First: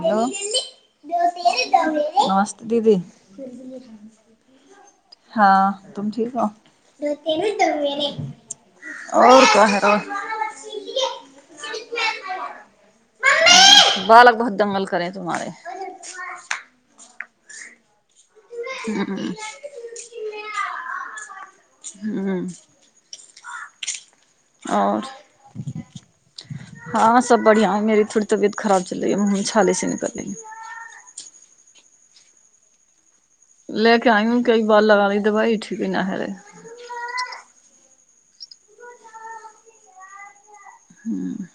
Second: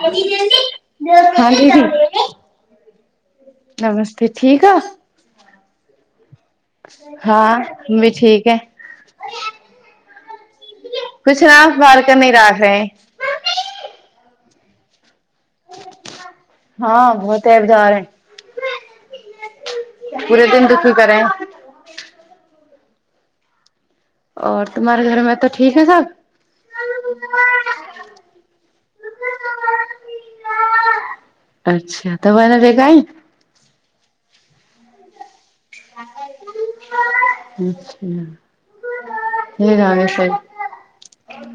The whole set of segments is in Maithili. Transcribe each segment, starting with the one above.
हाँ हेलो दीदी नमस्ते दीदी नमस्ते ठीक हो हँ तुम ठीक हो हाँ हम भी ठीक है आओर को है कुछ ना बाहर का नहीं राख रहे हैं मम्मी बालक बहुत दंगल करेै मारे तब जारै ह्म पूरे दिन दुखी करे हैं ह्म और तुम्हारे आओर घर में तो ठीक है सब हँ सब बढ़ियां है मेरी थोड़ी तबियत खराब चल रही है मुँह में थोरे छाले से निकल रही है अच्छा तऽ ओह ने भेगइ [unintelligible] ले के आइं हूँ कई बार लगा ली दवाई ठीक ही ना है रही हूह [inaudible] ले जा रहे सब [unintelligible] हूँ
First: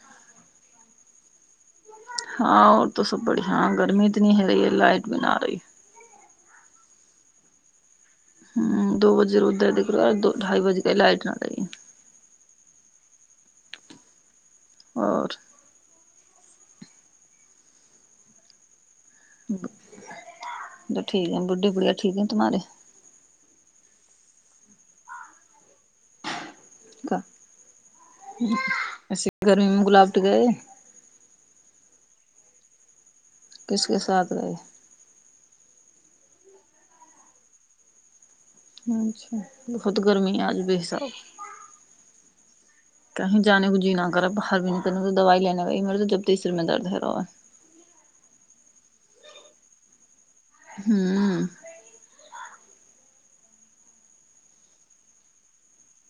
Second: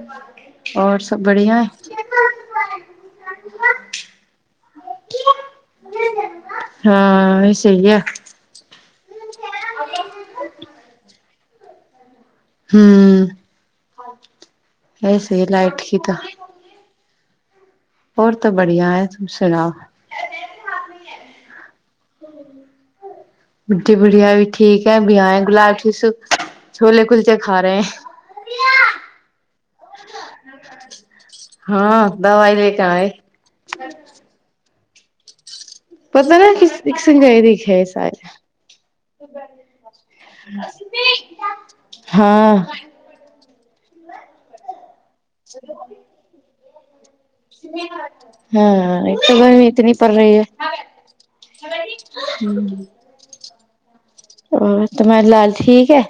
और सब बढियां हँ आओर तो सब बढ़िआ गर्मी इतनी हलैजे लाइट बना रही हँ इसलिए ह दो बजे रोद कर ढाई बजे क लाइट नहि दैये [unintelligible] हूँ और वैसे लाइट की तऽ ओर तऽ बढ़ियां हेत ठीक ह बुढ़ी गुड़िया ठीक हैं तुम्हारे बूढ़े बुढ़ियारी ठीक है आएगी लाइट [unintelligible] छोले का कुलचे खा रहे है ऐसे गर्मी में गुलाबट गए हँ दबाइ देके आएं किसके साथ रहै पता नहि किस दिसगइंक हय शायद अच्छा बहुत गर्मी है आज [unintelligible] हँ कही जाने को जी नहि कर भर दिन तनो तऽ दवा लेने तते सिरमे दर्द [unintelligible] हँ एक त गर्मी इतनी पड़ रही है ह [unintelligible] ओ त मेरे लाल ठीक हैं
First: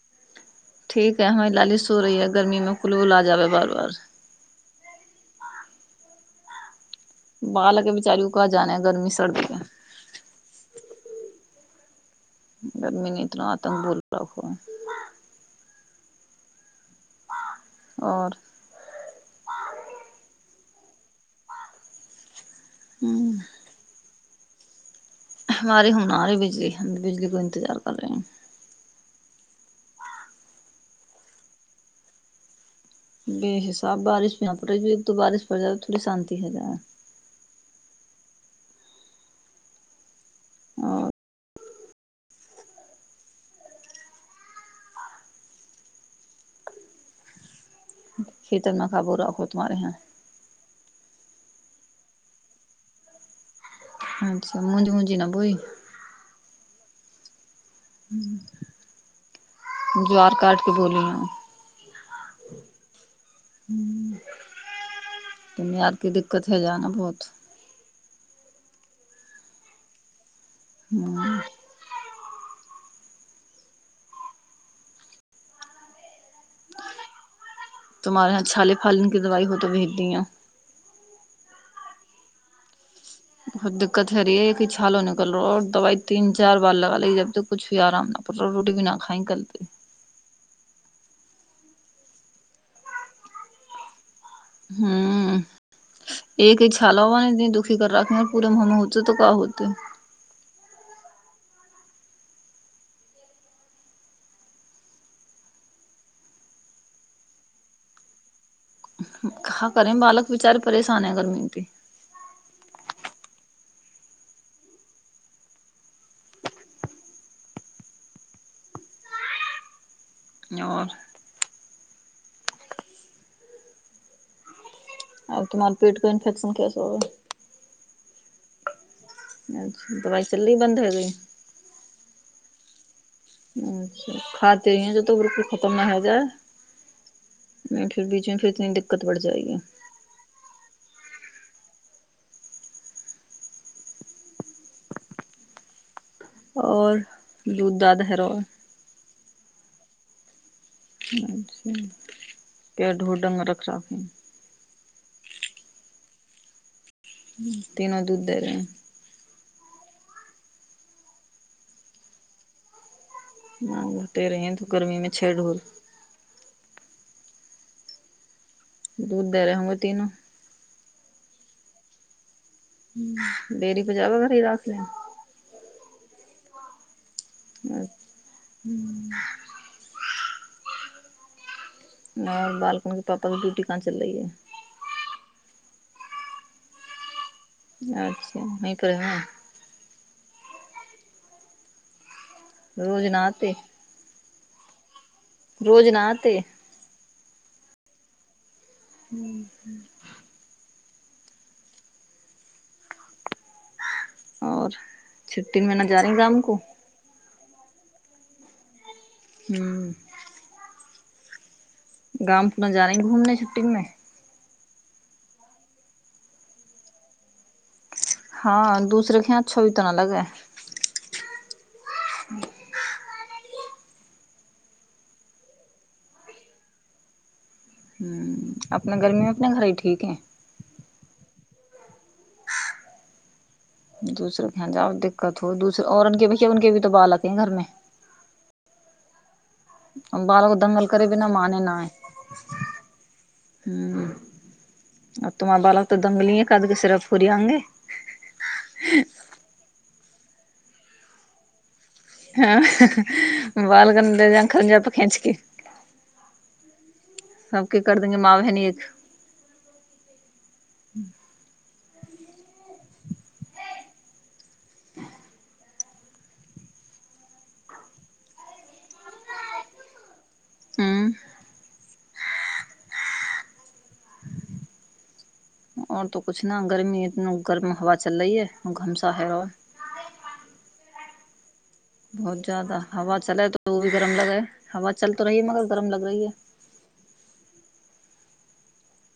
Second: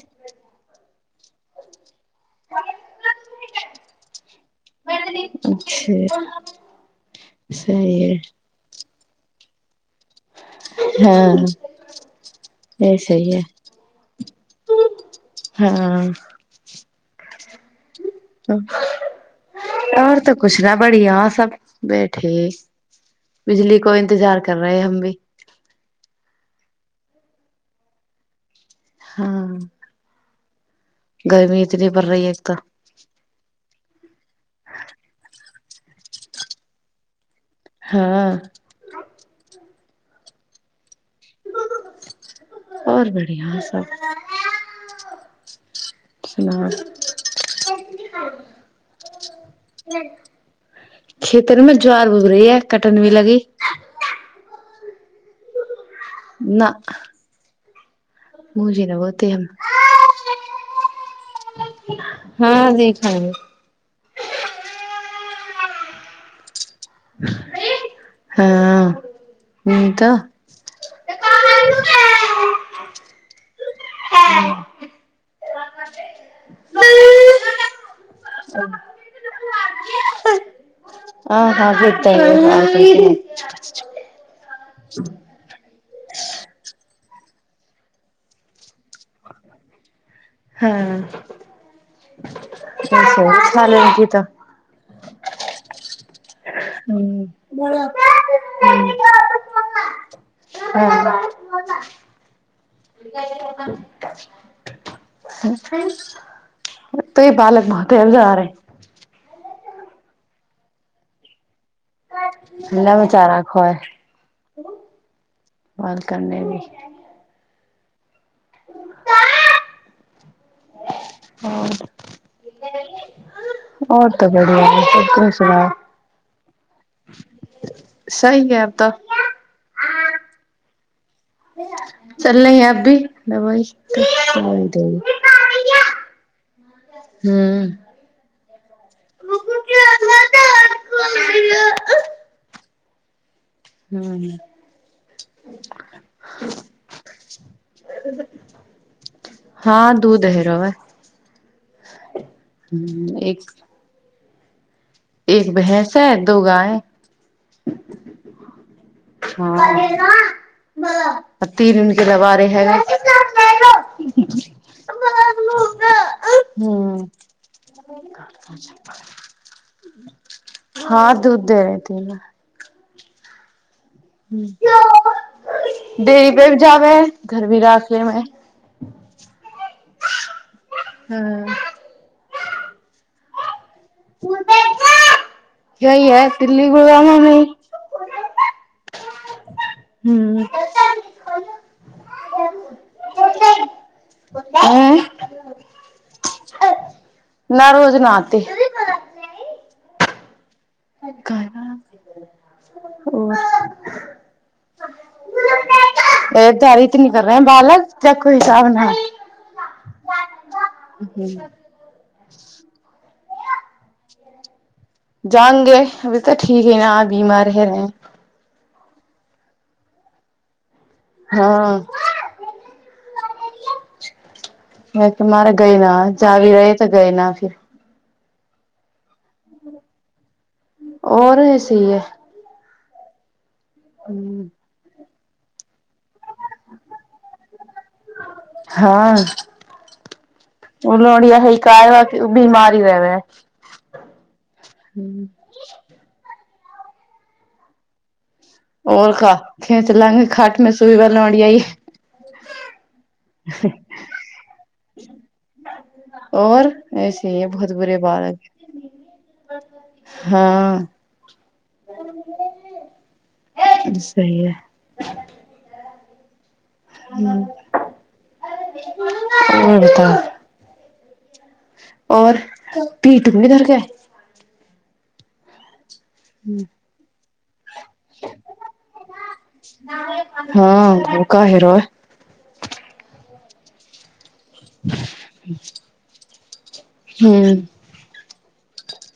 ठीक है लाली सो सो रही है गर्मी मे कुलबला जाबे बार बार अच्छा बालक सही है बेचारो उह का जाने ह गर्मी सरद हाँ [unintelligible] गरमी न इतना आतंक भोल रखहो हँ है और आओर तऽ कुछ न बढ़िया सब बैठे ह बिजली को इन्तजार कर रहे हम भी हमारे हुना आरे भी हम भी बिजली को इन्तजार कर रहे है हँ गर्मी इतनी पड़ रही एक तऽ साफ बारिश भी पड़ बारिश पड़ जाय थोड़ी शान्ति हो जाय हँ आ और बड़ियासब [unintelligible] खेतर मे ज्वार उब रही है कटन भी लगी अच्छा मुजं मुंजी नहि बोई न मुझे न बोते हम ज्वार काट के बोली हूँ हँ देखा क दिक्कत की जाना बहुत हँ न तऽ हूँ है [inaudible] तुम्हारे यहाँ छाले फालने दवाई हो तऽ भेज दीय [unintelligible] आ ह जेतत बहुत दिक्कत ह रहै य किछ हालो निकल रहोर दवाईत तीन चार बार लगा ली जब तक कुछ भी आराम न पो रोडि भीना [unintelligible] [inaudible] हँ च ले की तऽ [unintelligible] हुँ एक छालबा हम्म, ने दनी दुखी कर राखने पूरे मुँह में होईछि तऽ का होतय [inaudible] त ई बालक बतेज जारहे [unintelligible] काह करे बालक बिचारे परेशान है गर्मी से ना बेचारा खुआई बालकने भी [unintelligible] और [inaudible] हा [inaudible] ओर तऽ बढ़ियां [unintelligible] आ तुमर पेट के इन्फेेक्शन कैसो हे सही में ऐब तऽ [inaudible] चलले है अब भी दवाई दवाई खाते ही देगी ज तो बकु खतम न हो हूं जाए फिर बीचमे फेर इतनी दिक्कत बढ़ जाएगी हूँ ओर दूध दाधहरो हाँ दूध हैरौ है एक [unintelligible] एक भैंस है दो गाय है तीनो दूध दै रहै हे [unintelligible] तेरे हीयें तऽ गर्मी में छेद [unintelligible] हूँ दूध दे रहे होंगे [inaudible] तीनों हाँ दूध दे रहे तीनो बेरी ज [unintelligible] हे घर भी राख लेबै है हाँ ओर बालकन के पापा भी डियूटी [unintelligible] कहीं है अच्छा [unintelligible] हूँ रोज नाते ऐ नहाते न रोज नाते हुं हुं [inaudible] आओर छुट्टीमे न जा रही गाम को धरित न कर रहे बालक च को हिसाब न हुँ हू गाम पूना जाने घूमने छूटिमे जंगे अभी तऽ ठीक ही न बीमार ह रहे [unintelligible] हुँ - गए न अपना गर्मी मे अपने घर ही ठीक है आओर ह सी य दोसरोकके जाउ देख कथो दूसर औरे भैय उके भीो बालके है घरमे हँ बालक दंगल ओ करे लोग बिना यही माने न ह कहबा बीमारी रहबे है आ तुमार बालक तऽ दंगलए कदके सिरफ फूरीियांगे और का खैच लागि खाट ह बालग खल जाप खेचके और ऐसे ही है बहुत सबके बुरे कर देेंगे माँ बालक बहहिनी एक सहीए ह तऽ हूं और भीटुमकेधरके आओर तो कछु ने गर्मी गर्म हवा चल रही है घमसा है काहे रहो बहुत ज्यादा हवा चलै त ओ भी गरम लगै ह हवा चलतो रहीै मगर गरम लग रही है। हू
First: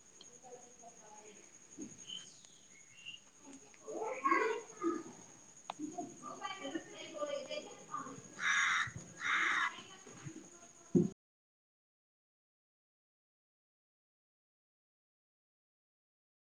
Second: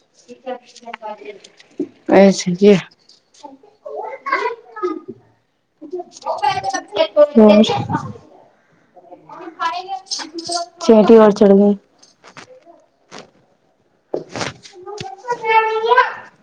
अ स चेट ब चढ़ ग [unintelligible]